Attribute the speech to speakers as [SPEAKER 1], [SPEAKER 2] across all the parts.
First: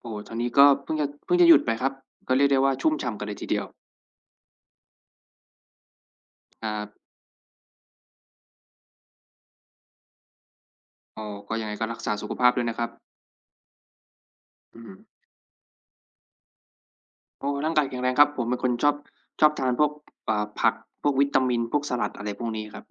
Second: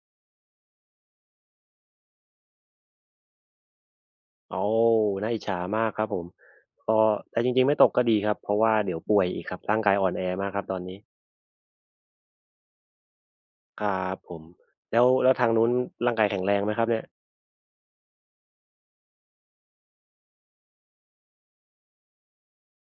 [SPEAKER 1] โอ้โฮทางนี้ก็เพิ่งจะหยุดไปครับ ก็เรียกได้ว่าชุ่มฉ่ำกันเลยทีเดียว
[SPEAKER 2] โอ้น่าอิจฉามากครับผม
[SPEAKER 1] ครั
[SPEAKER 2] ก็
[SPEAKER 1] บ
[SPEAKER 2] แต่จริงๆ ไม่ตกก็ดีครับ เพราะว่าเดี๋ยวป่วยอีกครับร่างกายอ่อนแอมากครับตอนนี้
[SPEAKER 1] อ๋อก็ยังไงก็รักษาสุขภาพด้วยนะครับ
[SPEAKER 2] ครับผม
[SPEAKER 1] อืม
[SPEAKER 2] แล้วทางนู้นร่างกายแข็งแรงไหมครับเนี่ย
[SPEAKER 1] โอ้ร่างกายแข็งแรงครับ ผมเป็นคนชอบชอบทานพวกผัก พวกวิตามิน พวกสลัดอะไรพวกนี้ครับ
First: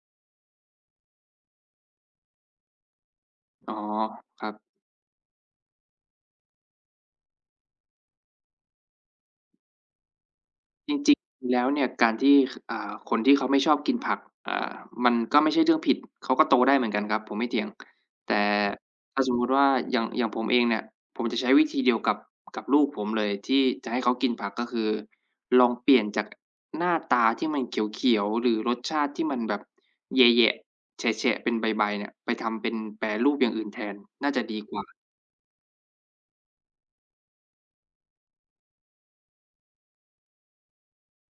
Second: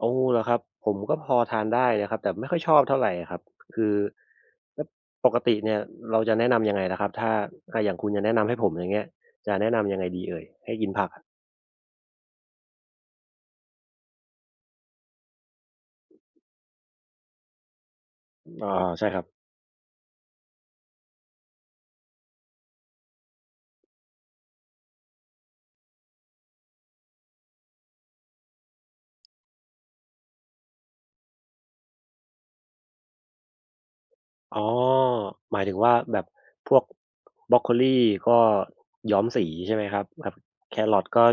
[SPEAKER 2] โอ้เหรอครับผมก็พอทานได้นะครับแต่ไม่ค่อยชอบเท่าไรอะครับ
[SPEAKER 1] อ๋อ
[SPEAKER 2] คือ
[SPEAKER 1] ครับ
[SPEAKER 2] แล้วปกติเนี่ยเราจะแนะนำยังไงล่ะครับถ้าอย่างคุณจะแนะนำให้ผมอย่างเงี้ยจะแนะนำยังไงดีเอ่ย ให้กิ
[SPEAKER 1] จ
[SPEAKER 2] นผัก
[SPEAKER 1] ริง
[SPEAKER 2] อะ
[SPEAKER 1] ๆแล้วเนี่ยการที่คนที่เขาไม่ชอบกินผักอ่ามันก็ไม่ใช่เรื่องผิดเขาก็โตได้เหมือนกันครับผมไม่เถียงแต่
[SPEAKER 2] อาใช่ค
[SPEAKER 1] ถ้า
[SPEAKER 2] รับ
[SPEAKER 1] สมมุติว่าอย่างผมเองเนี่ยผมจะใช้วิธีเดียวกับลูกผมเลยที่จะให้เขากินผักก็คือลองเปลี่ยนจากหน้าตาที่มันเขียวๆหรือรสชาติที่มันแบบแยะๆแฉะๆเป็นใบๆเนี่ยไปทำเป็นแปรรูปอย่างอื่นแทนน่าจะดี
[SPEAKER 2] อ๋อ
[SPEAKER 1] กว่า
[SPEAKER 2] หมายถึงว่าแบบพวกบรอกโคลีก็ย้อมสีใช่ไหมครับแบบแครอทก็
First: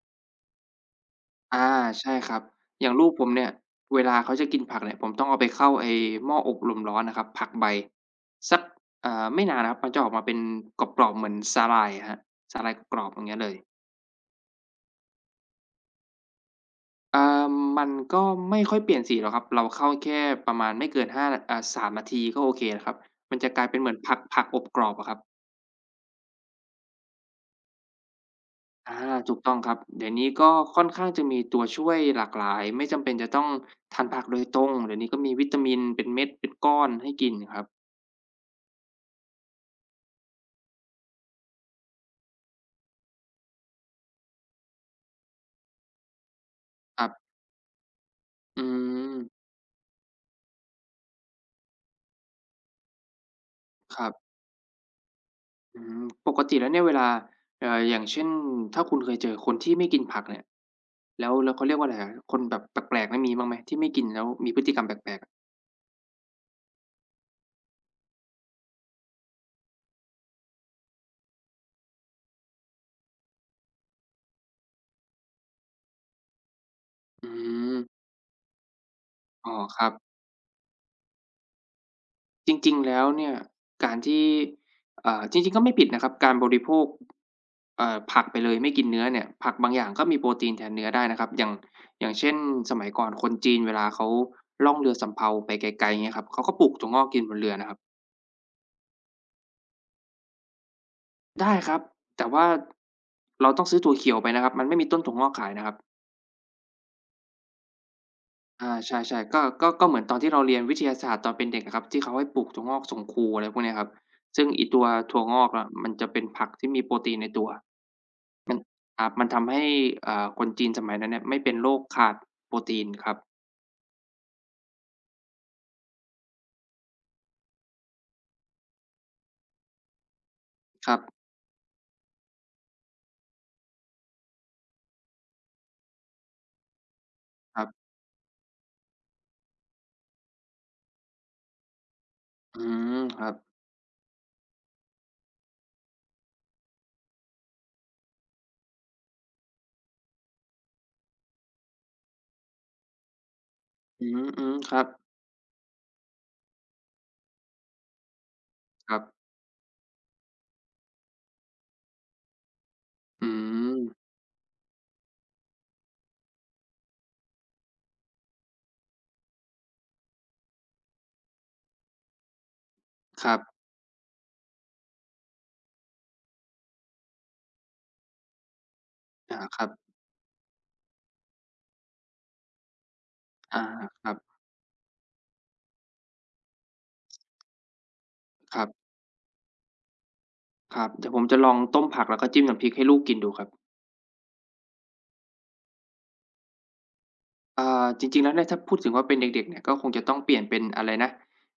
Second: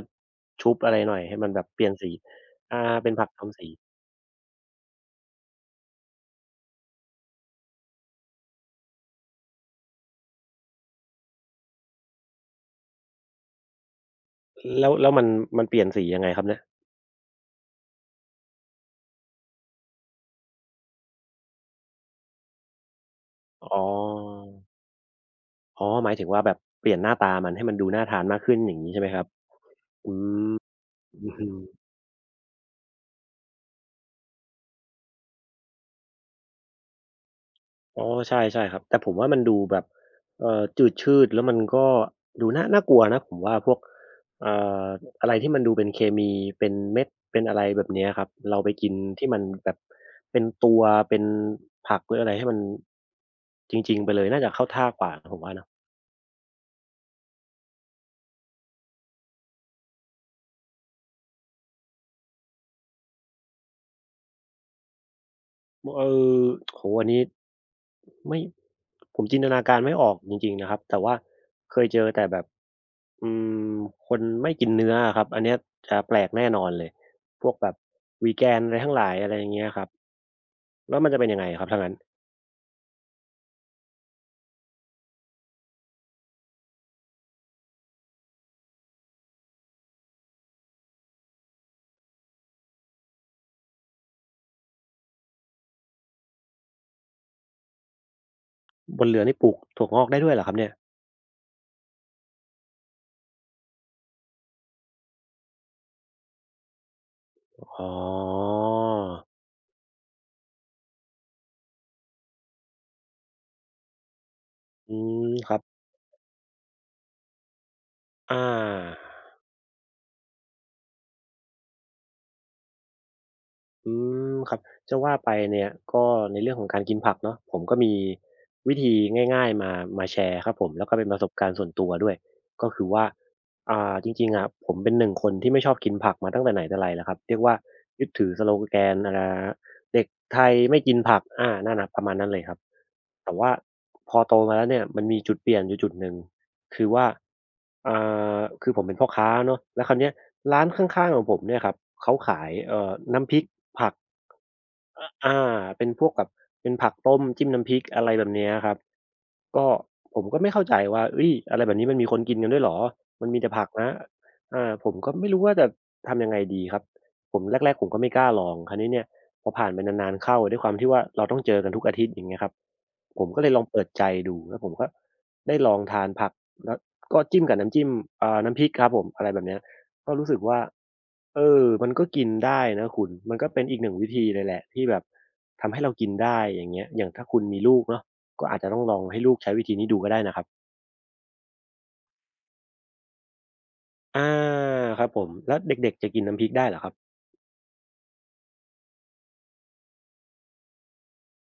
[SPEAKER 2] ชุบอะไรหน่อยให้มันแบ
[SPEAKER 1] อา
[SPEAKER 2] บเปลี่ยนสี
[SPEAKER 1] ใช่ครับ
[SPEAKER 2] อา
[SPEAKER 1] อย่างลู
[SPEAKER 2] เป็
[SPEAKER 1] ก
[SPEAKER 2] น
[SPEAKER 1] ผ
[SPEAKER 2] ผั
[SPEAKER 1] ม
[SPEAKER 2] กย้
[SPEAKER 1] เนี่
[SPEAKER 2] อ
[SPEAKER 1] ย
[SPEAKER 2] มสี
[SPEAKER 1] เวลาเขาจะกินผักเนี่ยผมต้องเอาไปเข้าไอ้หม้ออบลมร้อนนะครับผักใบสักไม่นานนะครับมันจะออกมาเป็นกรอบๆเหมือนสาหร่ายอะครับสาหร่ายกรอบๆอย่างเงี้ยเลย
[SPEAKER 2] แล้วมันเปลี่ยนสียังไงครับเนี่ย
[SPEAKER 1] อ่ามันก็ไม่ค่อยเปลี่ยนสีหรอกครับเราเข้าแค่ประมาณไม่เกิน5อ่า3นาทีก็โอเคแล้วครับมันจะกลาย
[SPEAKER 2] อ๋
[SPEAKER 1] เป็นเหมือนผัก
[SPEAKER 2] อ
[SPEAKER 1] อบกรอบอะครับ
[SPEAKER 2] อ๋อหมายถึงว่าแบบเปลี่ยนหน้าตามันให้มันดูน่าทานมากขึ้นอย่างงี้
[SPEAKER 1] อา
[SPEAKER 2] ใช่ไหมครับ
[SPEAKER 1] ถูกต้องครับเดี๋ยวนี้ก็ค่อนข้างจะ
[SPEAKER 2] อือ
[SPEAKER 1] มี
[SPEAKER 2] ฮึ
[SPEAKER 1] ตัวช่วยหลากหลายไม่จำเป็นจะต้องทานผักโดยตรงเดี๋ยวนี้ก็มีวิตามินเป็นเม็ดเป็นก้อนให้กินครับ
[SPEAKER 2] อ๋อใช่ใช่ครับแต่ผมว่ามันดูแบบจืดชืดแล้วมันก็ดูน่ากลัวนะผมว่าพวกเอ่ออะไรที่มันดูเป็นเคมีเป็น
[SPEAKER 1] ค
[SPEAKER 2] เม็
[SPEAKER 1] รั
[SPEAKER 2] ด
[SPEAKER 1] บ
[SPEAKER 2] เป็นอะไรแบบเนี้ยครับเรา
[SPEAKER 1] อื
[SPEAKER 2] ไปกิน
[SPEAKER 1] ม
[SPEAKER 2] ที่มันแบบเป็นตัวเป็นผักหรืออะไรให้มันจริ
[SPEAKER 1] ค
[SPEAKER 2] งๆ
[SPEAKER 1] รั
[SPEAKER 2] ไปเลย
[SPEAKER 1] บ
[SPEAKER 2] น่าจะเข้าท่ากว่าผมว่านะ
[SPEAKER 1] อืมปกติแล้วเนี่ยเวลาอย่างเช่นถ้าคุณเคยเจอคนที่ไม่กินผักเนี่ยแล้วเขาเรียกว่าไรอะคนแบบแปลกๆเนี่ยมีบ้างไหมที่ไม่กินแล้วมีพฤติกรรมแปลกๆอะ
[SPEAKER 2] เออโอ้โฮอันนี้ไม่ผมจินตนาการไม่ออกจริงๆนะครับแต่ว่าเคยเจอแต่แบบอืมคนไม่กินเนื้ออะครับอันเนี้ยจะแปลกแน่นอนเลย
[SPEAKER 1] อื
[SPEAKER 2] พวกแบบ
[SPEAKER 1] ม
[SPEAKER 2] Vegan อะไรทั้งหลายอะไรอ
[SPEAKER 1] อ๋
[SPEAKER 2] ย่า
[SPEAKER 1] อ
[SPEAKER 2] งเงี้ย
[SPEAKER 1] ค
[SPEAKER 2] ครั
[SPEAKER 1] รั
[SPEAKER 2] บ
[SPEAKER 1] บ
[SPEAKER 2] แล้วมันจะเป็นยังไงครับถ้างั้น
[SPEAKER 1] จริงๆแล้วเนี่ยการที่จริงๆก็ไม่ผิดนะครับการบริโภคผักไปเลยไม่กินเนื้อเนี่ยผักบางอย่างก็มีโปรตีนแทนเนื้อได้นะครับอย่างอย่างเช่นสมัยก่อนคนจีนเวลาเขาล่องเรือสำเภาไปไกลๆเงี้ยครับเขาก็ปลูกถั่วงอกกินบนเรือนะครับ
[SPEAKER 2] บนเรือนี่ปลูกถั่วงอกได้ด้วยเหรอครับเนี่ย
[SPEAKER 1] ได้ครับแต่ว่าเราต้องซื้อถั่วเขียวไปนะครับมันไม่มีต้นถั่วงอกขายนะครับ
[SPEAKER 2] อ๋อ
[SPEAKER 1] อาใช่ๆก็เหมือนตอนที่เราเรียนวิทยาศาสตร์ตอนเป็นเด็กอะครับที่เขาให้ปลูกถั่วงอกส่งครูอะไรพวกเนี้ยครับซึ่งไอ้ตัว
[SPEAKER 2] อื
[SPEAKER 1] ถั่ว
[SPEAKER 2] ม
[SPEAKER 1] งอก
[SPEAKER 2] ครับ
[SPEAKER 1] อะมันจะเป็นผักที่มีโปรตีนในตัว
[SPEAKER 2] อา
[SPEAKER 1] มันครับมันทำให้คนจีนสมัยนั้นเนี่ยไม่เป็นโรคขาดโปรตีนครับ
[SPEAKER 2] อืมครับจะว่าไปเนี่ยก็ในเรื่องของการกินผักเนาะผมก็มีวิธีง่ายๆมาแชร์ครับผมแล้ว
[SPEAKER 1] ค
[SPEAKER 2] ก็
[SPEAKER 1] รับ
[SPEAKER 2] เป็นประสบการณ์ส่วนตัวด้วยก็คือว่าจริงๆอะผมเป็นหนึ่งคนที่ไม่ชอบกินผักมาตั้งแต่ไหนแต่ไรแล้วครับเรียกว่า
[SPEAKER 1] ครับ
[SPEAKER 2] ยึดถือสโลแกนอะไรนะเด็กไทยไม่กินผักอานั่นน่ะประมาณนั้นเลยครับ
[SPEAKER 1] อืมครั
[SPEAKER 2] แต่
[SPEAKER 1] บ
[SPEAKER 2] ว่าพอโตมาแล้วเนี่ยมันมีจุดเปลี่ยนอยู่จุดหนึ่ง คือว่าอ่า คือผมเป็นพ่อค้าเนาะแล้วคราวเนี้ยร้านข้างๆของผมเนี่ยครับ เขาขายน้ำพริกผัก
[SPEAKER 1] อืมๆครับ
[SPEAKER 2] อาเป็นพวกแบบเป็นผักต้มจิ้มน้ำพริกอะไรแบบเนี้ยครับ
[SPEAKER 1] ครับ
[SPEAKER 2] ก็ผมก็ไม่เข้าใจว่าเฮ้ยอะไรแบบนี้มันมีคนกินกันด้วยเหรอ มั
[SPEAKER 1] อื
[SPEAKER 2] นมีแต่ผัก
[SPEAKER 1] ม
[SPEAKER 2] นะอาผมก็ไม่รู้ว่าจะทำยังไงดีครับผมแรกๆผมก็ไม่กล้าลองคราวนี้เนี่ยพอผ่านไปนานๆเข้าด้วยความที่ว่าเราต้องเจอกันทุกอาทิตย์อย่างเงี้ยครับผ
[SPEAKER 1] ค
[SPEAKER 2] ม
[SPEAKER 1] รับ
[SPEAKER 2] ก็เลยลองเปิดใจดูแล้วผมก็ได้ลองทานผักแล้วก็จิ้มกับน้ำจิ้มน้ำพริกครับผมอะไร
[SPEAKER 1] อา
[SPEAKER 2] แบบเนี้
[SPEAKER 1] ค
[SPEAKER 2] ย
[SPEAKER 1] รับ
[SPEAKER 2] ก็รู้สึกว่าเออมันก็กินได้นะคุณมันก็
[SPEAKER 1] อา
[SPEAKER 2] เป็นอีกหน่ง
[SPEAKER 1] ค
[SPEAKER 2] วิ
[SPEAKER 1] รับ
[SPEAKER 2] ธีเลยแหละที่แบบทำให้เรากินได้อย่างเงี้ยอย่างถ้าคุณมีลูกเนาะก็
[SPEAKER 1] ค
[SPEAKER 2] อาจ
[SPEAKER 1] รับ
[SPEAKER 2] จะต้องลองให้ลูกใช้วิธีนี้ดูก็ได้นะครับ
[SPEAKER 1] ครับเดี๋ยวผมจะลองต้มผักแล้วก็จิ้มน้ำพริกให้ลูกกินดูครับ
[SPEAKER 2] อาครับผมแล้วเด็กๆจะกินน้ำพริกได้เหรอครับ
[SPEAKER 1] อ่าจริงๆแล้วเนี่ยถ้าพูดถึงว่าเป็นเด็กๆเนี่ยก็คงจะต้องเปลี่ยนเป็นอะไรนะ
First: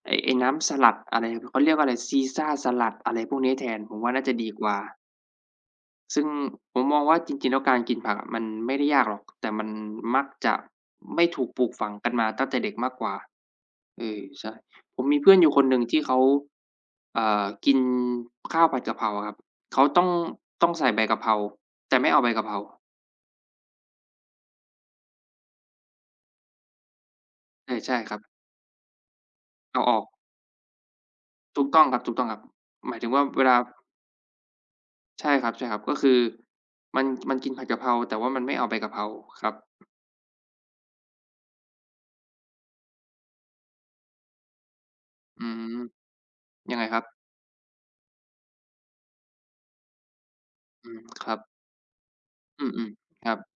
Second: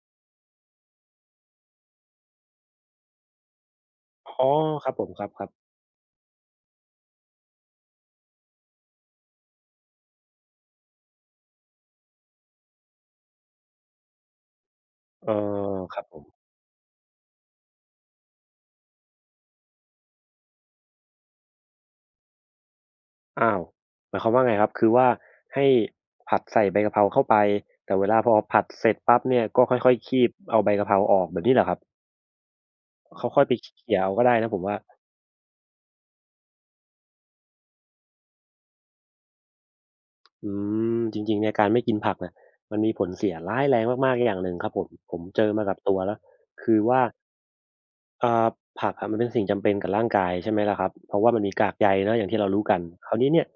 [SPEAKER 1] ไอ้น้ำสลัดอะไรเขาเรียกว่าอะไรซีซ่าสลัดอะไรพวกนี้แทนผมว่าน่าจะ
[SPEAKER 2] อ๋
[SPEAKER 1] ดี
[SPEAKER 2] อ
[SPEAKER 1] กว่า
[SPEAKER 2] ครับผมครับ
[SPEAKER 1] ซึ่งผมมองว่าจริงๆแล้วการกินผักอะมันไม่ได้ยากหรอกแต่มันมักจะไม่ถูกปลูกฝังกันมาตั้งแต่เด็กมากกว่าเออใช่ผมมี
[SPEAKER 2] ๆเอ
[SPEAKER 1] เพื่อนอยู่คนห
[SPEAKER 2] อ
[SPEAKER 1] นึ่ง
[SPEAKER 2] ค
[SPEAKER 1] ที่
[SPEAKER 2] รับผ
[SPEAKER 1] เขา
[SPEAKER 2] ม
[SPEAKER 1] กินข้าวผัดกะเพราอะครับเขาต้องใส่ใบกะเพราแต่ไม่เอาใบกะเพรา
[SPEAKER 2] อ้าวหมายความว่าไงครับคือว่าให้ผัดใส่ใบกะเพราเข้าไป
[SPEAKER 1] เออใช่
[SPEAKER 2] แต่เว
[SPEAKER 1] ครั
[SPEAKER 2] ลาพ
[SPEAKER 1] บ
[SPEAKER 2] อผัดเสร็จปั๊บเนี่ยก็ค่
[SPEAKER 1] เอาอ
[SPEAKER 2] อย
[SPEAKER 1] อก
[SPEAKER 2] ๆคีบเอาใบกะเพราออกแบบนี้เห
[SPEAKER 1] ถู
[SPEAKER 2] รอ
[SPEAKER 1] ก
[SPEAKER 2] ครับ
[SPEAKER 1] ต้องครับๆครับหมายถึงว่า
[SPEAKER 2] เขาค่
[SPEAKER 1] เว
[SPEAKER 2] อยไป
[SPEAKER 1] ลา
[SPEAKER 2] เขี่ยเอาก็ได้นะผมว่า
[SPEAKER 1] ใช่ครับใช่ครับก็คือมันมันกินผัดกะเพราแต่ว่ามันไม่เอาใบกะเพราครับ
[SPEAKER 2] อืมจริงๆเนี่ยการไม่กินผักน่ะมันมีผลเสียร้ายแรงมากๆอย่างหนึ่งครับผมผมเจ
[SPEAKER 1] อื
[SPEAKER 2] อมากั
[SPEAKER 1] ม
[SPEAKER 2] บตัวแล้ว
[SPEAKER 1] ยั
[SPEAKER 2] คื
[SPEAKER 1] ง
[SPEAKER 2] อ
[SPEAKER 1] ไงครั
[SPEAKER 2] ว่า
[SPEAKER 1] บ
[SPEAKER 2] อ่าผักอะมันเป็นสิ่งจำเป็นกับร่างกายใช่ไหมล่ะครั
[SPEAKER 1] อื
[SPEAKER 2] บ
[SPEAKER 1] ม
[SPEAKER 2] เพราะ
[SPEAKER 1] ค
[SPEAKER 2] ว่า
[SPEAKER 1] รับ
[SPEAKER 2] มันมีกากใยเนาะอย่างที่เรารู้
[SPEAKER 1] อื
[SPEAKER 2] กัน
[SPEAKER 1] ม
[SPEAKER 2] คราว
[SPEAKER 1] ๆค
[SPEAKER 2] นี้
[SPEAKER 1] รั
[SPEAKER 2] เนี่ย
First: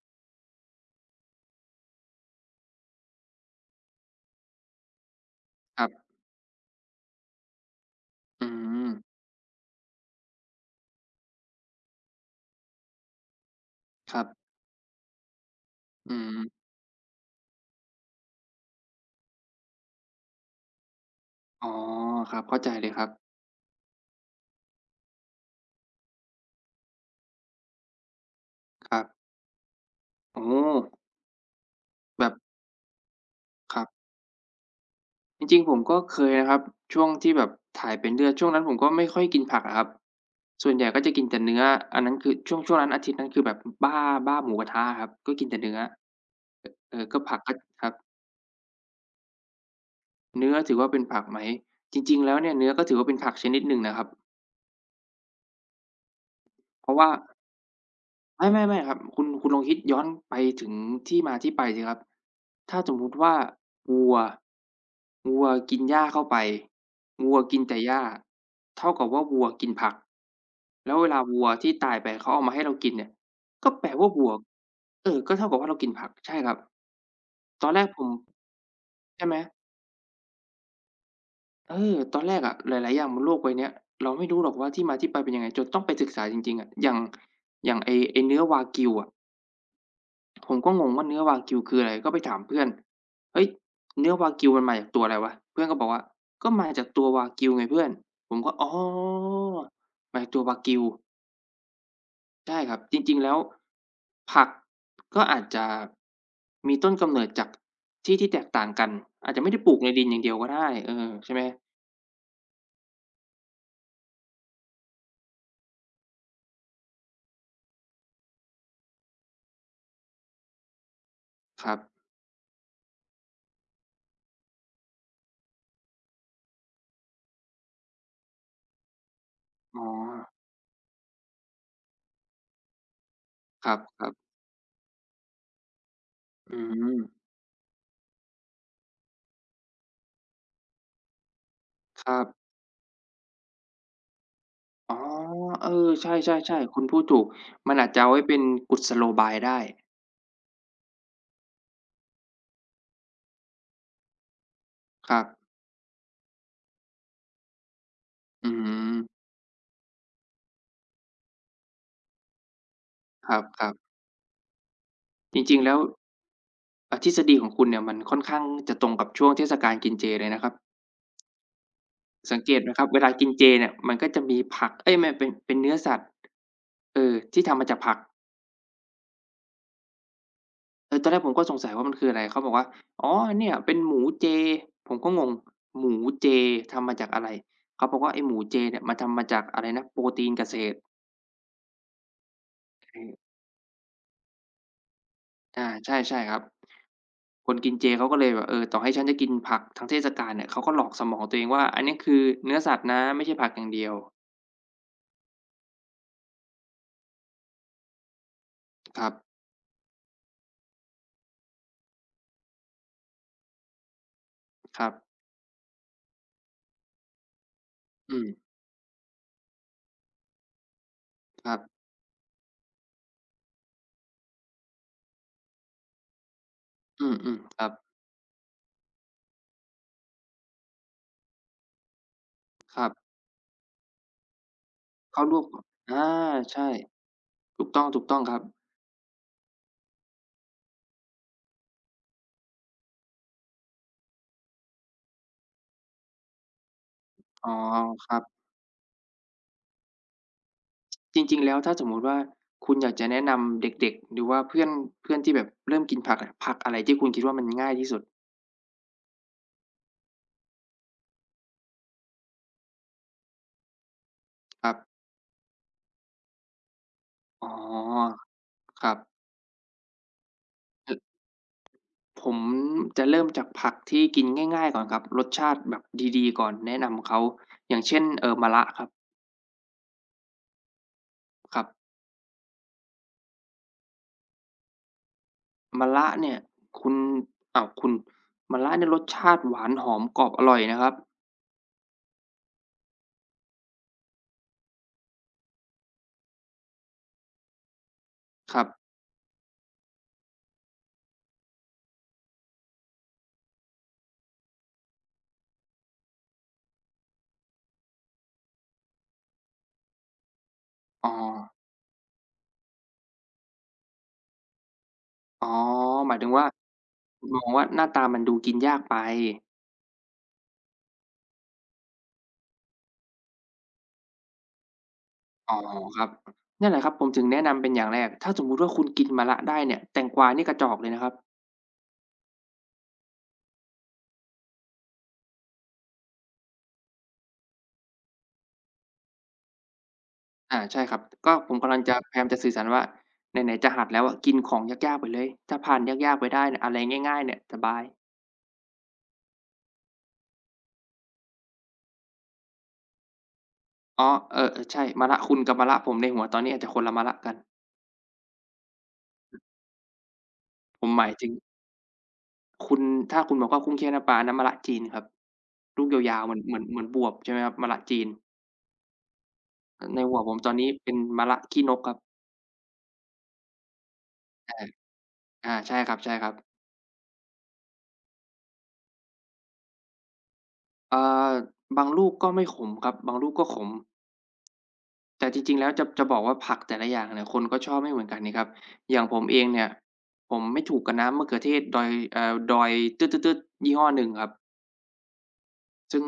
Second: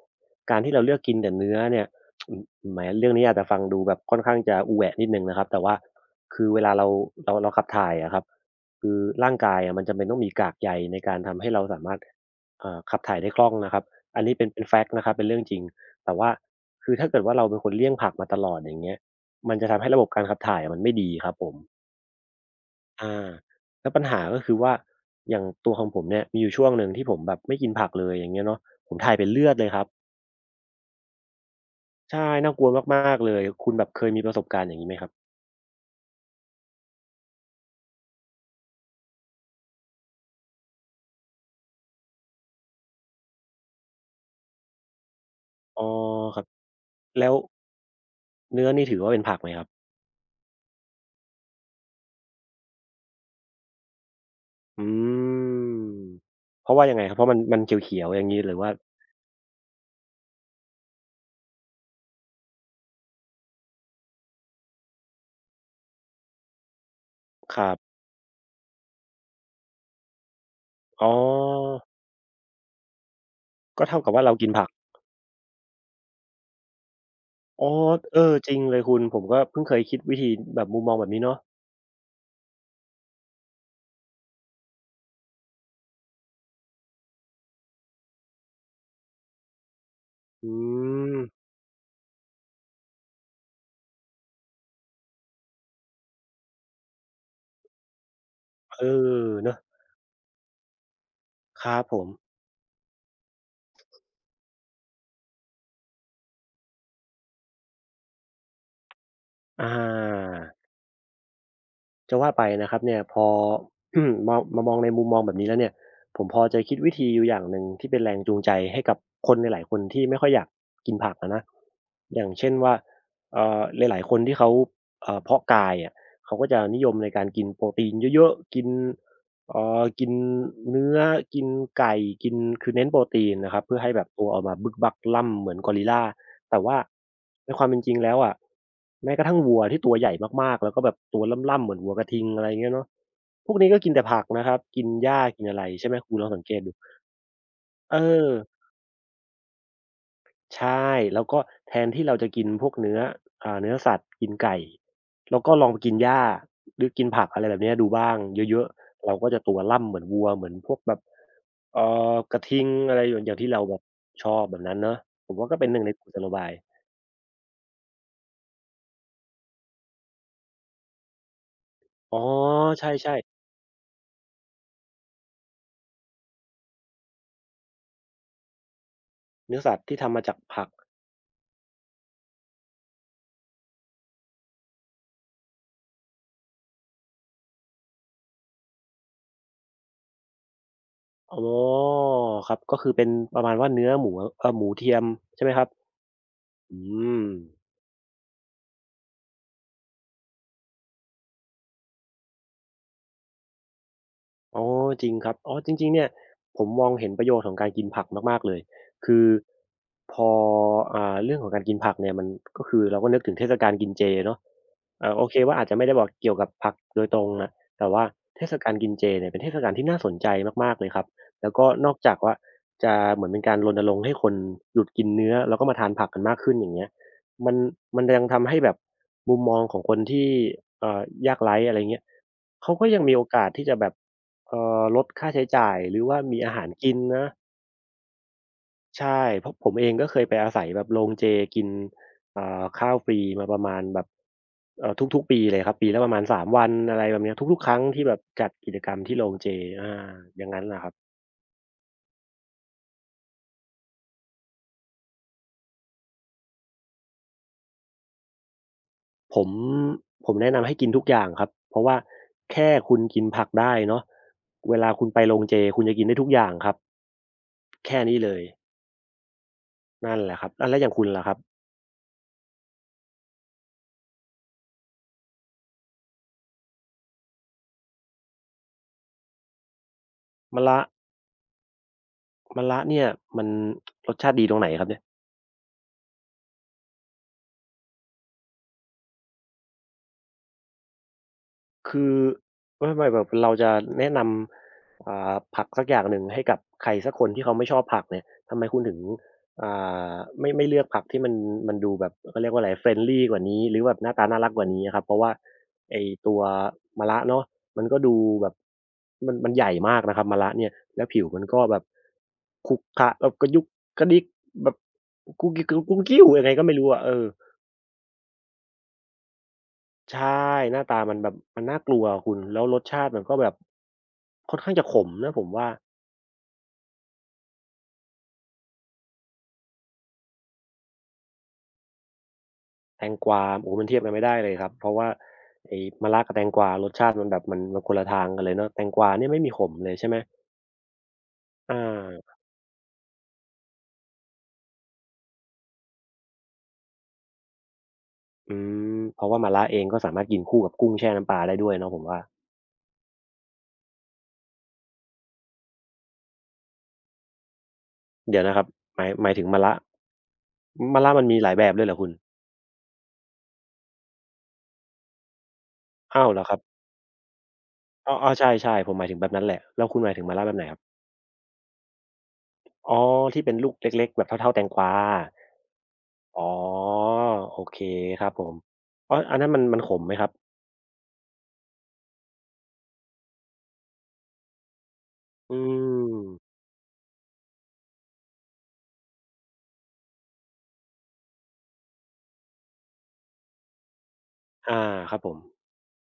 [SPEAKER 2] การที่เราเลือกกินแต่เนื้อเนี่ยอืมแหมเรื่องนี้อาจจะฟังดูแบบค่อนข้างจะอูแหวะนิดหนึ่งนะครับแต่ว่า
[SPEAKER 1] บๆ
[SPEAKER 2] คือเวลาเราเราขับถ่ายอะครับ
[SPEAKER 1] อืม
[SPEAKER 2] คือร่างกายอะมันจำเป็นต้องมีกากใยในการทำให้เราสามารถขับถ่ายได้คล่องนะครับ
[SPEAKER 1] ค
[SPEAKER 2] อั
[SPEAKER 1] รั
[SPEAKER 2] น
[SPEAKER 1] บ
[SPEAKER 2] นี้เป็นแฟกต์นะครับเป็นเรื่องจริง
[SPEAKER 1] อื
[SPEAKER 2] แต่ว่า
[SPEAKER 1] ม
[SPEAKER 2] คือถ้าเกิดว่าเราเป็นคนเลี่ยงผักมาตลอดอย่างเงี้ยมันจะทำให้ระบบการขับถ่ายอะมันไม่ดีครับผม
[SPEAKER 1] อ๋อครับเข้าใจเลยค
[SPEAKER 2] อ
[SPEAKER 1] รับ
[SPEAKER 2] าแล้วปัญหาก็คือว่าอย่างตัวของผมเนี่ยมีอยู่ช่วงหนึ่งที่ผมแบบไม่กินผักเลยอย่างเงี้ยเนาะ
[SPEAKER 1] ค
[SPEAKER 2] ผม
[SPEAKER 1] รับ
[SPEAKER 2] ถ่ายเป็นเลือดเลยครับ
[SPEAKER 1] โอ้โฮแบ
[SPEAKER 2] ใช่
[SPEAKER 1] บ
[SPEAKER 2] น่ากลัวมากๆเลยคุ
[SPEAKER 1] ค
[SPEAKER 2] ณ
[SPEAKER 1] รั
[SPEAKER 2] แบ
[SPEAKER 1] บ
[SPEAKER 2] บเคยมีประสบการณ์อย่างงี้ไหมครับ
[SPEAKER 1] จริงๆผมก็เคยนะครับช่วงที่แบบถ่ายเป็นเลือดช่วงนั้นผมก็ไม่ค่อยกินผักอะครับส่วนใหญ่ก็จะกินแต่เนื้ออันนั้นคือช่วงนั้นอาทิตย์นั้นคือแบบบ้าบ้าหมูกระทะอะครับก็กินแต่เนื้อ
[SPEAKER 2] อ๋อครับ
[SPEAKER 1] เออเออก็
[SPEAKER 2] แล้ว
[SPEAKER 1] ผักก็ครับ
[SPEAKER 2] เนื้อนี่ถือว่าเป็นผักไหมครับ
[SPEAKER 1] เนื้อถือว่าเป็นผักไหมจริงๆแล้วเนี่ยเนื้อก็ถือว่าเป็นผักชนิดหนึ่งนะครับ
[SPEAKER 2] อืมเพราะว่า
[SPEAKER 1] เพ
[SPEAKER 2] ยั
[SPEAKER 1] ราะ
[SPEAKER 2] งไง
[SPEAKER 1] ว่า
[SPEAKER 2] ครับเพราะมันเขียวๆอย่างงี้
[SPEAKER 1] ไม่
[SPEAKER 2] หรือ
[SPEAKER 1] ไม่
[SPEAKER 2] ว่า
[SPEAKER 1] ไม่ครับคุณลองคิดย้อนไปถึงที่มาที่ไปสิครับถ้าสมมุติว่าวัววัวกินหญ้าเข้าไปวัว
[SPEAKER 2] ค
[SPEAKER 1] กิน
[SPEAKER 2] รับ
[SPEAKER 1] แต่หญ้าเท่ากับว่าวัวกินผักแล้ว
[SPEAKER 2] อ๋
[SPEAKER 1] เว
[SPEAKER 2] อ
[SPEAKER 1] ลาวัวที่ตายไปเขาเอามาให้เรากินเนี่ยก็แป
[SPEAKER 2] ก็
[SPEAKER 1] ล
[SPEAKER 2] เท่า
[SPEAKER 1] ว่า
[SPEAKER 2] กับว่า
[SPEAKER 1] วัว
[SPEAKER 2] เรากินผัก
[SPEAKER 1] เออก็เท่ากับว่าเรากินผักใช่ครับตอ
[SPEAKER 2] อ๋อ
[SPEAKER 1] นแรกผม
[SPEAKER 2] เออจริงเลยคุณผ
[SPEAKER 1] ใช่
[SPEAKER 2] ม
[SPEAKER 1] ไหม
[SPEAKER 2] ก็เพิ่งเคยคิดวิธีแบบมุมมองแบบนี้เนาะ
[SPEAKER 1] เออตอนแรกอะหลายๆอย่างบนโลกใบเนี้ยเราไม่รู้หรอกว่าที่มาที่ไปเป็นยังไงจนต้องไปศึกษาจริงๆอะอย่างอย่างไอ้เนื้อวากิวอะ
[SPEAKER 2] อื
[SPEAKER 1] ผมก็งงว่า
[SPEAKER 2] ม
[SPEAKER 1] เนื้อวากิวคืออะไรก็ไปถามเพื่อนเฮ้ยเนื้อวากิวมันมาจากตัวอะไรวะเพื่อนก็บอกว่าก็มาจากตัววากิวไงเพื่อนผมก็อ๋อ
[SPEAKER 2] เออเนาะ
[SPEAKER 1] มาจากตัววากิว
[SPEAKER 2] ครับผม
[SPEAKER 1] ใช่ครับจริงๆแล้วผักก็อาจจะมีต้นกำเนิดจากที่ที่แตกต่างกันอาจจะไม่ได้ป
[SPEAKER 2] อา
[SPEAKER 1] ลูกในดินอย่างเดียวก็ได้เออใช่ไหม
[SPEAKER 2] จะว่าไปนะครับเนี่ยพอ มองในมุมมองแบบนี้แล้วเนี่ยผมพอจะคิดวิธีอยู่อย่างหนึ่งที่เป็นแรงจูงใจให้กับคนหลายๆคนที่ไม่ค่อยอยากกินผักอะนะ
[SPEAKER 1] ครับ
[SPEAKER 2] อย่างเช่นว่าเอ่อหลายๆคนที่เขาเพาะกายอะเขาก็จะนิยมในการกินโปรตีนเยอะๆกิน อ๋อ
[SPEAKER 1] อ๋อ
[SPEAKER 2] กินเนื้อกินไก่กินคือเน้นโปรตีนนะครับ
[SPEAKER 1] คร
[SPEAKER 2] เพื่อให้แบ
[SPEAKER 1] ั
[SPEAKER 2] บ
[SPEAKER 1] บ
[SPEAKER 2] ตั
[SPEAKER 1] ๆ
[SPEAKER 2] วออกมาบึกบักล่ำเหมือนกอริลลา
[SPEAKER 1] อื
[SPEAKER 2] แต่ว่า
[SPEAKER 1] ม
[SPEAKER 2] ในความเป็นจริงแล้วอะแม้กระทั่งวัวที่ตัวใหญ่มากๆแล้วก็แบบตัวล่ำๆเหมือนวัวก
[SPEAKER 1] ค
[SPEAKER 2] ระ
[SPEAKER 1] รั
[SPEAKER 2] ทิงอะไร
[SPEAKER 1] บ
[SPEAKER 2] อย่างเงี้ยเนาะพวกนี้ก็กินแต่ผักนะครับกิน
[SPEAKER 1] อ๋อ
[SPEAKER 2] หญ้ากินอะไร
[SPEAKER 1] เออ
[SPEAKER 2] ใช่ไหม
[SPEAKER 1] ใ
[SPEAKER 2] คุณลองสังเก
[SPEAKER 1] ช่
[SPEAKER 2] ต
[SPEAKER 1] ๆ
[SPEAKER 2] ดู
[SPEAKER 1] ๆคุณพูดถูก มันอาจ
[SPEAKER 2] เออ
[SPEAKER 1] จะเอาไว้เป็นกุศโลบายได้
[SPEAKER 2] ใช่แล้วก็แทนที่เราจะกินพวกเนื้ออ่าเนื้อสัตว์กินไก่
[SPEAKER 1] ครั
[SPEAKER 2] เรา
[SPEAKER 1] บ
[SPEAKER 2] ก็ลองกินหญ้าหรือกินผักอะไรแบบเนี้ยดูบ้าง
[SPEAKER 1] อื
[SPEAKER 2] เยอะ
[SPEAKER 1] ม
[SPEAKER 2] ๆเราก็จะตัวล่ำเหมือนวัวเหมือนพวกแบบ กระทิงอะไรอย่างอ
[SPEAKER 1] ค
[SPEAKER 2] ย่า
[SPEAKER 1] ร
[SPEAKER 2] งที่เรา
[SPEAKER 1] ั
[SPEAKER 2] แบบ
[SPEAKER 1] บ
[SPEAKER 2] ชอบแบบนั้นเนาะผ
[SPEAKER 1] ๆ
[SPEAKER 2] ม
[SPEAKER 1] จ
[SPEAKER 2] ว่าก็
[SPEAKER 1] ริงๆ
[SPEAKER 2] เป็น
[SPEAKER 1] แล้
[SPEAKER 2] ห
[SPEAKER 1] ว
[SPEAKER 2] นึ่งในกุศโลบาย
[SPEAKER 1] ทฤษฎีของคุณเนี่ยมันค่อนข้างจะตรงกับช่วงเทศกาลกินเจเลยนะครับ
[SPEAKER 2] อ๋อ
[SPEAKER 1] สังเกตไหมค
[SPEAKER 2] ใช
[SPEAKER 1] รับ เวลา
[SPEAKER 2] ่
[SPEAKER 1] กิน
[SPEAKER 2] ๆ
[SPEAKER 1] เจเนี่ยมันก็จะมีผัก เอ๊ยไม่เป็นเนื้อสัตว์เออที่ทำมาจากผัก
[SPEAKER 2] เนื้อสัตว์ที่ทำมาจากผัก
[SPEAKER 1] เออตอนแรกผมก็สงสัยว่ามันคืออะไรเขาบอกว่าอ๋อเนี่ยเป็นหมูเจผมก็งงหมูเจทำมาจากอะไรเขาบอกว่าไอ้หมูเจเนี่ยมันทำมาจากอะไรนะโปรตีนเกษตร
[SPEAKER 2] อ๋อครับก็คือ
[SPEAKER 1] อื
[SPEAKER 2] เป็น
[SPEAKER 1] ม
[SPEAKER 2] ประมาณว่าเนื้อหมูหมูเทียมใช่ไหมค
[SPEAKER 1] อา
[SPEAKER 2] รับ
[SPEAKER 1] ใช่ใช่ครับ
[SPEAKER 2] อืม
[SPEAKER 1] คนกินเจเขาก็เลยแบบเออต่อให้ฉันจะกินผักทั้งเทศกาลเนี่ยเขาก็หลอกสมองตัวเองว่าอันเนี้ยคือเนื้อสัตว์นะไม่ใช่ผักอย่างเดียว
[SPEAKER 2] อ๋อจริงครับอ๋อจริงๆเนี่ยผมมองเห็นประโยชน์ของการกินผักมากๆเลย
[SPEAKER 1] ครับ
[SPEAKER 2] คือพออ่าเรื่องของการกินผักเนี่ยมันก็คือเราก็นึกถึงเทศกาลกินเจเนาะ
[SPEAKER 1] ครับ
[SPEAKER 2] โอเคว่าอาจจะไม่ได้บอกเกี่ยวกับผักโดยตรงอะแต่ว่า
[SPEAKER 1] อืม
[SPEAKER 2] เทศกาลกินเจเนี่ยเป็นเทศกาลที่น่าสนใจมากๆเลยครับ
[SPEAKER 1] ค
[SPEAKER 2] แล้ว
[SPEAKER 1] รั
[SPEAKER 2] ก็
[SPEAKER 1] บ
[SPEAKER 2] นอกจากว่าจะเหมือนเป็นการรณรงค์ให้คนหยุดกินเนื้อแล้วก็มาทานผักกันมากขึ้นอย่างเงี้ย
[SPEAKER 1] อืม
[SPEAKER 2] มั
[SPEAKER 1] ๆ
[SPEAKER 2] น
[SPEAKER 1] ครับ
[SPEAKER 2] มันยังทำให้แบบมุมมองของคนที่เอ่ยากไร้อะไรเงี้ยเขา
[SPEAKER 1] ค
[SPEAKER 2] ก็
[SPEAKER 1] รั
[SPEAKER 2] ยัง
[SPEAKER 1] บ
[SPEAKER 2] มีโอกาสที่จะแบบ ลด
[SPEAKER 1] ข้าว
[SPEAKER 2] ค่า
[SPEAKER 1] ลว
[SPEAKER 2] ใช้
[SPEAKER 1] ก
[SPEAKER 2] จ่ายหรือ
[SPEAKER 1] อา
[SPEAKER 2] ว่ามีอาหา
[SPEAKER 1] ใช่
[SPEAKER 2] รกินนะ
[SPEAKER 1] ถูกต้องถูกต้องครับ
[SPEAKER 2] ใช่เพราะผมเองก็เคยไปอาศัยแบบโรงเจกินอ่าข้าวฟรีมาประมาณแบบทุกๆปีเลยครับปีละประมาณสามวันอะไรแบบเนี้ย
[SPEAKER 1] อ๋อ
[SPEAKER 2] ทุกๆครั้งที่
[SPEAKER 1] ค
[SPEAKER 2] แบ
[SPEAKER 1] รั
[SPEAKER 2] บ
[SPEAKER 1] บ
[SPEAKER 2] จัดกิจกรรมที่โรงเจอาอย่างงั้นน่ะครับ
[SPEAKER 1] จริงๆแล้วถ้าสมมุติว่าคุณอยากจะแนะนำเด็กๆหรือว่าเพื่อนเพื่อนที่แบบเริ่มกินผักอะผักอะไรที่คุณคิดว่ามันง่ายที่สุด
[SPEAKER 2] ผมผมแนะนำให้กินทุกอย่างครับเพราะว่าแค่คุณกินผักได้เนาะ
[SPEAKER 1] ครั
[SPEAKER 2] เว
[SPEAKER 1] บ
[SPEAKER 2] ลาคุณไปโรงเจคุณจะกินได้ทุกอย่างครับ
[SPEAKER 1] อ๋อ
[SPEAKER 2] แค่นี้เลย
[SPEAKER 1] ครับ
[SPEAKER 2] นั่นแหละครับอาแล้วอย่างคุณล่ะครับ
[SPEAKER 1] ผมจะเริ่มจากผักที่กินง่ายๆก่อนครับรสชาติแบบดีๆก่อนแนะนำเขาอย่างเช่นมะระครับ
[SPEAKER 2] มะระ
[SPEAKER 1] ครับ
[SPEAKER 2] มะระเนี่ยมันรสชาติดีตรงไหนครับเนี่ย
[SPEAKER 1] มะระเนี่ยคุณอ้าวคุณมะระเนี่ยรสชาติหวานหอมกรอบอร่อยนะครับ
[SPEAKER 2] คือไม่แบบเราจะแนะนำอ่าผักสักอย่างหนึ่งให้กับใครสักคนที่เขาไม่ชอบผักเนี่ย
[SPEAKER 1] ค
[SPEAKER 2] ทำ
[SPEAKER 1] รั
[SPEAKER 2] ไม
[SPEAKER 1] บ
[SPEAKER 2] คุณถึงอ่าไม่เลือกผักที่มันดูแบบเขาเรียกว่าอะไร friendly กว่านี้หรือแบบหน้าตาน่ารักกว่านี้อะครับเพราะว่าไอ้ตัวมะระเนาะมันก็ดูแบบมันใหญ่มากนะครับมะระเนี่ยแล้ว
[SPEAKER 1] อ๋อ
[SPEAKER 2] ผิวมันก็แบบขรุขระแบบกระยุกกระดิกแบบ
[SPEAKER 1] อ๋
[SPEAKER 2] กุ
[SPEAKER 1] อ
[SPEAKER 2] กกิกกุก
[SPEAKER 1] หมาย
[SPEAKER 2] กิ้
[SPEAKER 1] ถึ
[SPEAKER 2] ว
[SPEAKER 1] ง
[SPEAKER 2] ยั
[SPEAKER 1] ว่า
[SPEAKER 2] งไงก็ไม่รู้อะเออ
[SPEAKER 1] มองว่าหน้าตามันดูกินยากไป
[SPEAKER 2] ใช่หน้าตามันแบบมันน่ากลัวอะคุณแล้วรสชาติมันก็แบบค่อนข้างจะขมนะผม
[SPEAKER 1] อ๋อ
[SPEAKER 2] ว่า
[SPEAKER 1] ครับนั่นแหละครับผมถึงแนะนำเป็นอย่างแรกถ้าสมมุติว่าคุณกินมะระได้เนี่ยแตงกวานี่กระจอกเลยนะครับ
[SPEAKER 2] แตงกวาโอ้โฮมันเทียบกันไม่ได้เลยครับเพราะว่าไอ้มะระกับแตงกวารสชาติมันแบบมันคนละทางกันเลยเนาะแตงกวาเนี่ยไม่มีขมเลยใช่ไหม
[SPEAKER 1] อาใช่ครับก็ผมกำ
[SPEAKER 2] อ
[SPEAKER 1] ลังจะพยายามจะ
[SPEAKER 2] า
[SPEAKER 1] สื่อสารว่าไหนๆจะหัดแล้วอะกินของยากๆไปเลยถ้าผ่านยากๆไปได้เนี่ยอะไรง่ายๆเนี่ยสบาย
[SPEAKER 2] อืมเพราะว่ามะระเองก็สามารถกินคู่กับกุ้งแช่น้ำปลาได้ด้วยเนาะผมว่า
[SPEAKER 1] อ๋อเออๆใช่มะระคุณกับมะระผมในหัวตอนนี้อาจจะคนละมะระกัน
[SPEAKER 2] เดี๋ยวนะครับหมายถึงมะระ
[SPEAKER 1] ผมห
[SPEAKER 2] มะ
[SPEAKER 1] มา
[SPEAKER 2] ระ
[SPEAKER 1] ย
[SPEAKER 2] มั
[SPEAKER 1] ถึ
[SPEAKER 2] น
[SPEAKER 1] ง
[SPEAKER 2] มีหลายแบบด้วยเหรอคุณ
[SPEAKER 1] คุณถ้าคุณบอกว่ากุ้งแช่น้ำปลาอันนั้นมะระจีนครับลูกยาว
[SPEAKER 2] อ้า
[SPEAKER 1] ๆ
[SPEAKER 2] ว
[SPEAKER 1] เหมื
[SPEAKER 2] เห
[SPEAKER 1] อ
[SPEAKER 2] ร
[SPEAKER 1] น
[SPEAKER 2] อค
[SPEAKER 1] เห
[SPEAKER 2] รั
[SPEAKER 1] มือ
[SPEAKER 2] บ
[SPEAKER 1] นเหมือนบวบใช่ไหมครับมะระจีน
[SPEAKER 2] อ้ออ้อใช่ๆผมหมายถึงแบบนั้นแหละ
[SPEAKER 1] อ
[SPEAKER 2] แล้วคุ
[SPEAKER 1] ใน
[SPEAKER 2] ณหมาย
[SPEAKER 1] หัว
[SPEAKER 2] ถึง
[SPEAKER 1] ผ
[SPEAKER 2] มะ
[SPEAKER 1] ม
[SPEAKER 2] ระ
[SPEAKER 1] ต
[SPEAKER 2] แบ
[SPEAKER 1] อน
[SPEAKER 2] บไหน
[SPEAKER 1] นี้
[SPEAKER 2] ครับ
[SPEAKER 1] เป็นมะระขี้นกครับ
[SPEAKER 2] อ๋อที่เป็นลูกเล็กๆแบบเท่าๆแต
[SPEAKER 1] อา
[SPEAKER 2] งกวา
[SPEAKER 1] อาใช่ครับ
[SPEAKER 2] อ๋
[SPEAKER 1] ๆ
[SPEAKER 2] อโอเคครับผมอ๋ออันนั้นมันขมไหมครับ
[SPEAKER 1] เอ่อบางลูกก็ไม่ขมครับบางลูกก็ขม แต่จริ
[SPEAKER 2] อื
[SPEAKER 1] งๆแล้วจะจะบอกว่าผั
[SPEAKER 2] ม
[SPEAKER 1] กแต่ละอย่างเนี่ยคนก็ชอบไม่เหมือนกันนี่ครับอย่างผมเองเนี่ยผมไม่ถูกกับน้ำมะเขือเทศดอยดอยตึ๊ดๆๆยี่ห้อหนึ่งครับ
[SPEAKER 2] อาครับผม
[SPEAKER 1] ซึ่ง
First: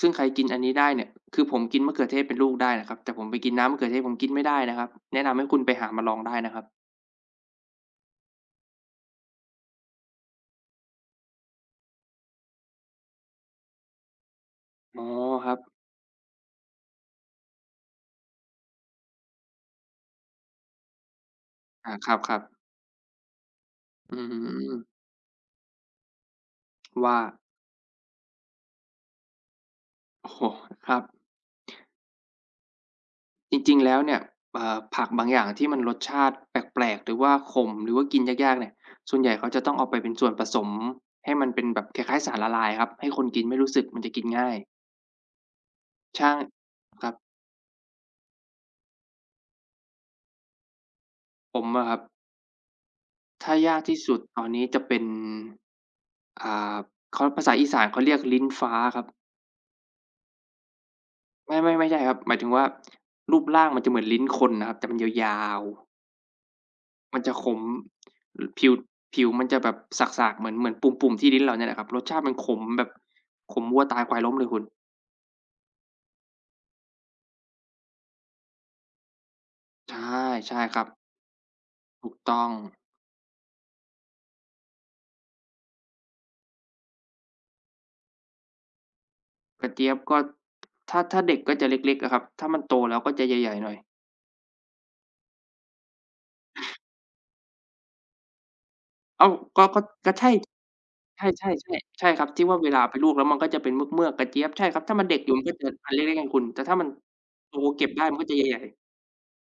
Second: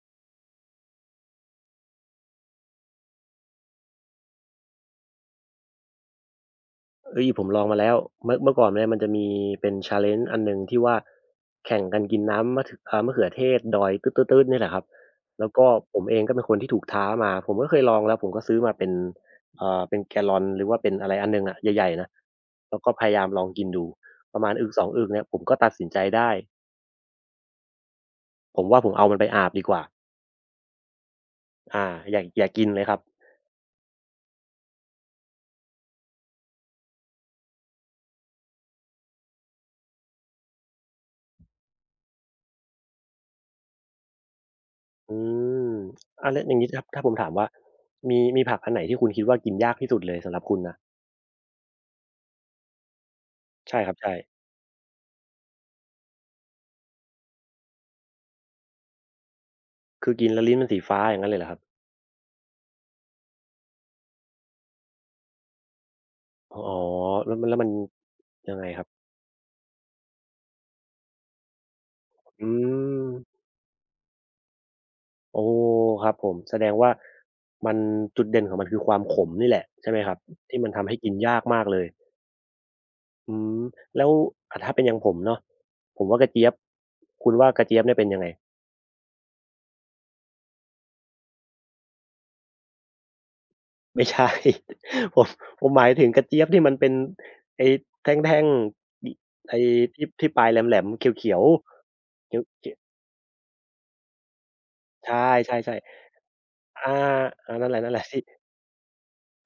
[SPEAKER 1] ซึ่งใครกินอันนี้ได้เนี่ยคือผมกินมะเขือเทศเป็นลูกได้นะครับแต่ผมไปกินน้ำมะเขือเทศผมกินไม่ได้นะครับแนะนำให้คุณไปหามาลองได้นะครับ
[SPEAKER 2] เฮ้ยผมลองมาแล้วเมื่อก่อนเนี่ยมันจะมีเป็น challenge อันหนึ่งที่ว่าแข่งกันกินน้ำมะถึอ่ามะเขือเทศดอยตื๊ดๆๆเนี่ยแหละครับ
[SPEAKER 1] อ๋อค
[SPEAKER 2] แล้ว
[SPEAKER 1] รับ
[SPEAKER 2] ก็ผมเองก็เป็นคนที่ถูกท้ามาผมก็เคยลองแล้วผมก็ซื้อมาเป็นเป็นแกลลอนหรือว่าเป็นอะไรอันหนึ่งอะใหญ่
[SPEAKER 1] อา
[SPEAKER 2] ๆ
[SPEAKER 1] ค
[SPEAKER 2] นะ
[SPEAKER 1] รับๆ
[SPEAKER 2] แล้วก็พยายามลองกินดู
[SPEAKER 1] อื
[SPEAKER 2] ประมาณอึกส
[SPEAKER 1] ม
[SPEAKER 2] องอึกเนี่ยผมก็ตัดสินใจได้
[SPEAKER 1] ว่า
[SPEAKER 2] ผมว่าผมเอามันไปอาบดีกว่า
[SPEAKER 1] โอ้โฮครับ
[SPEAKER 2] อาอย่ากินเลยครับ
[SPEAKER 1] จริงๆแล้วเนี่ยผักบางอย่างที่มันรสชาติแปลกๆหรือว่าขมหรือว่ากินยากๆเนี่ยส่วนใหญ่เขาจะต้องเอาไปเป็นส่วนผสมให้มันเป็นแบบคล้ายๆสารละลายครับให้คนกินไม่รู้สึกมันจะกินง่าย
[SPEAKER 2] อืมอา
[SPEAKER 1] ช่า
[SPEAKER 2] แล้
[SPEAKER 1] ง
[SPEAKER 2] วอย่างงี้ถ้า
[SPEAKER 1] ค
[SPEAKER 2] ถ้าผ
[SPEAKER 1] รับ
[SPEAKER 2] มถามว่ามีผักอันไหนที่คุณคิดว่ากินยากที่สุดเลยสำหรับคุณนะ
[SPEAKER 1] ผมอะครับถ้ายา
[SPEAKER 2] ใช่
[SPEAKER 1] ก
[SPEAKER 2] ครับ
[SPEAKER 1] ที่
[SPEAKER 2] ใช่
[SPEAKER 1] สุดตอนนี้จะเป็นอ่าเขาภาษาอีสานเขาเรียกลิ้นฟ้าครับ
[SPEAKER 2] คือกินแล้วลิ้นมันสีฟ้าอย่างงั้นเลยเหรอค
[SPEAKER 1] ไม่
[SPEAKER 2] รับ
[SPEAKER 1] ไม่ไม่ใช่ครับหมายถึงว่ารูปร่างมันจะเหมือนลิ้นคนนะครับแต่มันยาวๆ
[SPEAKER 2] อ๋อ
[SPEAKER 1] มันจะ
[SPEAKER 2] แล้ว
[SPEAKER 1] ข
[SPEAKER 2] มันแล้ว
[SPEAKER 1] ม
[SPEAKER 2] มันยังไง
[SPEAKER 1] ผิว
[SPEAKER 2] ครับ
[SPEAKER 1] ผิวมันจะแบบสากๆเหมือนเหมือนปุ่มๆที่ลิ้นเราเนี่ยแหละครับรสชาติมันข
[SPEAKER 2] อื
[SPEAKER 1] มแบบ
[SPEAKER 2] ม
[SPEAKER 1] ขมวัวตายควายล้มเลยคุณ
[SPEAKER 2] โอ้ครับผมแสดงว่ามันจุดเด่นของมันคือความขมนี่แหละใช่ไหมครับ
[SPEAKER 1] ใช่
[SPEAKER 2] ที่
[SPEAKER 1] ใช่
[SPEAKER 2] มัน
[SPEAKER 1] ครับ
[SPEAKER 2] ทำให้กินยากมากเลย
[SPEAKER 1] ถูกต้อง
[SPEAKER 2] อืมแล้วอ่าถ้าเป็นอย่างผมเนาะผมว่ากระเจี๊ยบคุณว่ากระเจี๊ยบเนี่ยเป็นยังไง
[SPEAKER 1] กระเจี๊ยบก็ถ้าถ้าเด็กก็จะเล็กๆอะครับถ้ามันโตแล้วก็จะใหญ่ๆหน่อย
[SPEAKER 2] ไม่ใช่ ผมผมหมายถึงกระเจี๊ยบที่มันเป็นไอ้แท่งๆอิ
[SPEAKER 1] อ้าว
[SPEAKER 2] ไอ้
[SPEAKER 1] ก็ก็
[SPEAKER 2] ที่
[SPEAKER 1] ก็ใช่
[SPEAKER 2] ที่ปลายแหลมๆ
[SPEAKER 1] ใ
[SPEAKER 2] เขียว
[SPEAKER 1] ช่ๆๆใช่ครั
[SPEAKER 2] ๆ
[SPEAKER 1] บ
[SPEAKER 2] เขียว
[SPEAKER 1] ที่ว่าเว
[SPEAKER 2] เขีย
[SPEAKER 1] ลา
[SPEAKER 2] ว
[SPEAKER 1] เอาไปลวกแล้วมันก็จะเป็นเมือกๆกระเจี๊ยบใช่ครับถ้ามันเด็
[SPEAKER 2] ใช่
[SPEAKER 1] กอยู่มันก็จะอันเล็
[SPEAKER 2] ๆ
[SPEAKER 1] กๆไงคุณแต่ถ้า
[SPEAKER 2] ๆ
[SPEAKER 1] มัน
[SPEAKER 2] อาอา
[SPEAKER 1] โต
[SPEAKER 2] นั่นแหละ
[SPEAKER 1] เก็
[SPEAKER 2] นั่
[SPEAKER 1] บ
[SPEAKER 2] น
[SPEAKER 1] ได้มัน
[SPEAKER 2] ที่
[SPEAKER 1] ก็จะใหญ่ๆ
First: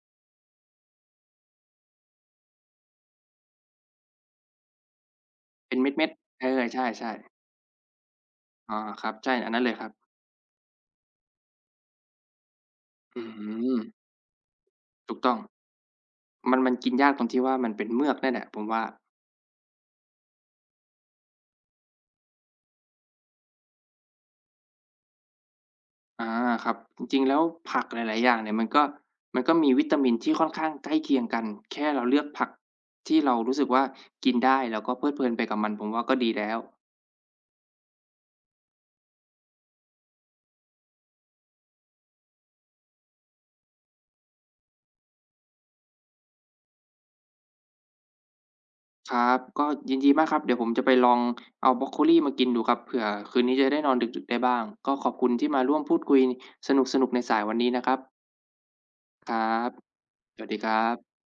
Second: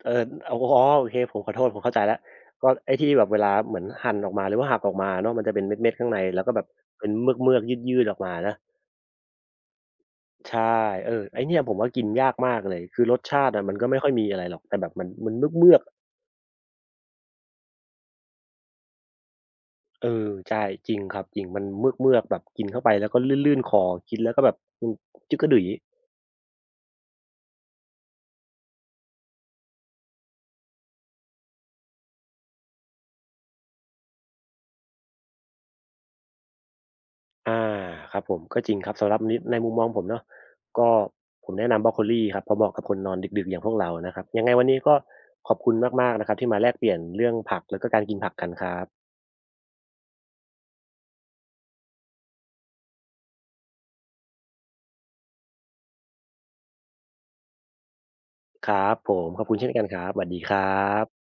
[SPEAKER 2] เอ่ออ๋อโอเคผมขอโทษผมเข้าใจแล้วก็ไอ้ที่แบบเวลาเหมือนหั่นออกมาหรือว่าหักออกมาเนาะมันจะเป็น
[SPEAKER 1] เป็น
[SPEAKER 2] เม็ดๆ
[SPEAKER 1] เม็
[SPEAKER 2] ข้า
[SPEAKER 1] ด
[SPEAKER 2] งใน
[SPEAKER 1] ๆ
[SPEAKER 2] แล้
[SPEAKER 1] เอ
[SPEAKER 2] วก็
[SPEAKER 1] อ
[SPEAKER 2] แบบเป็
[SPEAKER 1] ใช่
[SPEAKER 2] นเ
[SPEAKER 1] ๆ
[SPEAKER 2] มือกๆยืดๆออกมานะ
[SPEAKER 1] อาครับใช่อันนั้นเลยครับ
[SPEAKER 2] ใช่เออไอ้เนี่ยผมว่ากินยากมากเลยคือร
[SPEAKER 1] อื
[SPEAKER 2] สชาติอะมัน
[SPEAKER 1] ม
[SPEAKER 2] ก็ไม่ค่อยมีอะไรหรอกแต่แบบมัน
[SPEAKER 1] ถูก
[SPEAKER 2] มั
[SPEAKER 1] ต้อ
[SPEAKER 2] น
[SPEAKER 1] ง
[SPEAKER 2] เมือกๆ
[SPEAKER 1] มันมันกินยากตรงที่ว่ามันเป็นเมือกนั่นแหละผมว่า
[SPEAKER 2] เออใช่จริงครับจริงมันเมือกๆแบบกินเข้าไปแล้วก็ลื่นๆคอกินแล้วก็แบบอืมจึ๊กกะดื่อย
[SPEAKER 1] อาครับจริงๆแล้วผักหลายๆอย่างเนี่ยมันก็มันก็มีวิตามินที่ค่อนข้างใกล้เคียงกันแค่เราเลือกผักที่เรารู้สึกว่ากินได้แล้วก็เพลิดเพลินไปกับมันผมว่าก็ดีแล้ว
[SPEAKER 2] อาครับผมก็จริงครับสำหรับนิในมุมมองผมเนาะก็ผมแนะนำบรอกโคลีครับเพราะเหมาะกับคนนอนดึกๆอย่างพวกเรานะครับยังไงวันนี้ก็ขอบคุณมากๆนะครับที่มาแลกเปลี่ยนเรื่องผักแล้วก็การกินผักกันครับ
[SPEAKER 1] ครับก็ยินดีมากครับเดี๋ยวผมจะไปลองเอาบรอกโคลีมากินดูครับเผื่อคืนนี้จะได้นอนดึกๆได้บ้างก็ขอบคุณที่มาร่วมพูดคุยสนุกๆในสายวันนี้นะครับ
[SPEAKER 2] ครับผ
[SPEAKER 1] ค
[SPEAKER 2] ม
[SPEAKER 1] รั
[SPEAKER 2] ขอบคุณเช่
[SPEAKER 1] บ
[SPEAKER 2] นกันครับสวัส
[SPEAKER 1] ส
[SPEAKER 2] ดี
[SPEAKER 1] วัส
[SPEAKER 2] ค
[SPEAKER 1] ดี
[SPEAKER 2] รั
[SPEAKER 1] ครับ
[SPEAKER 2] บ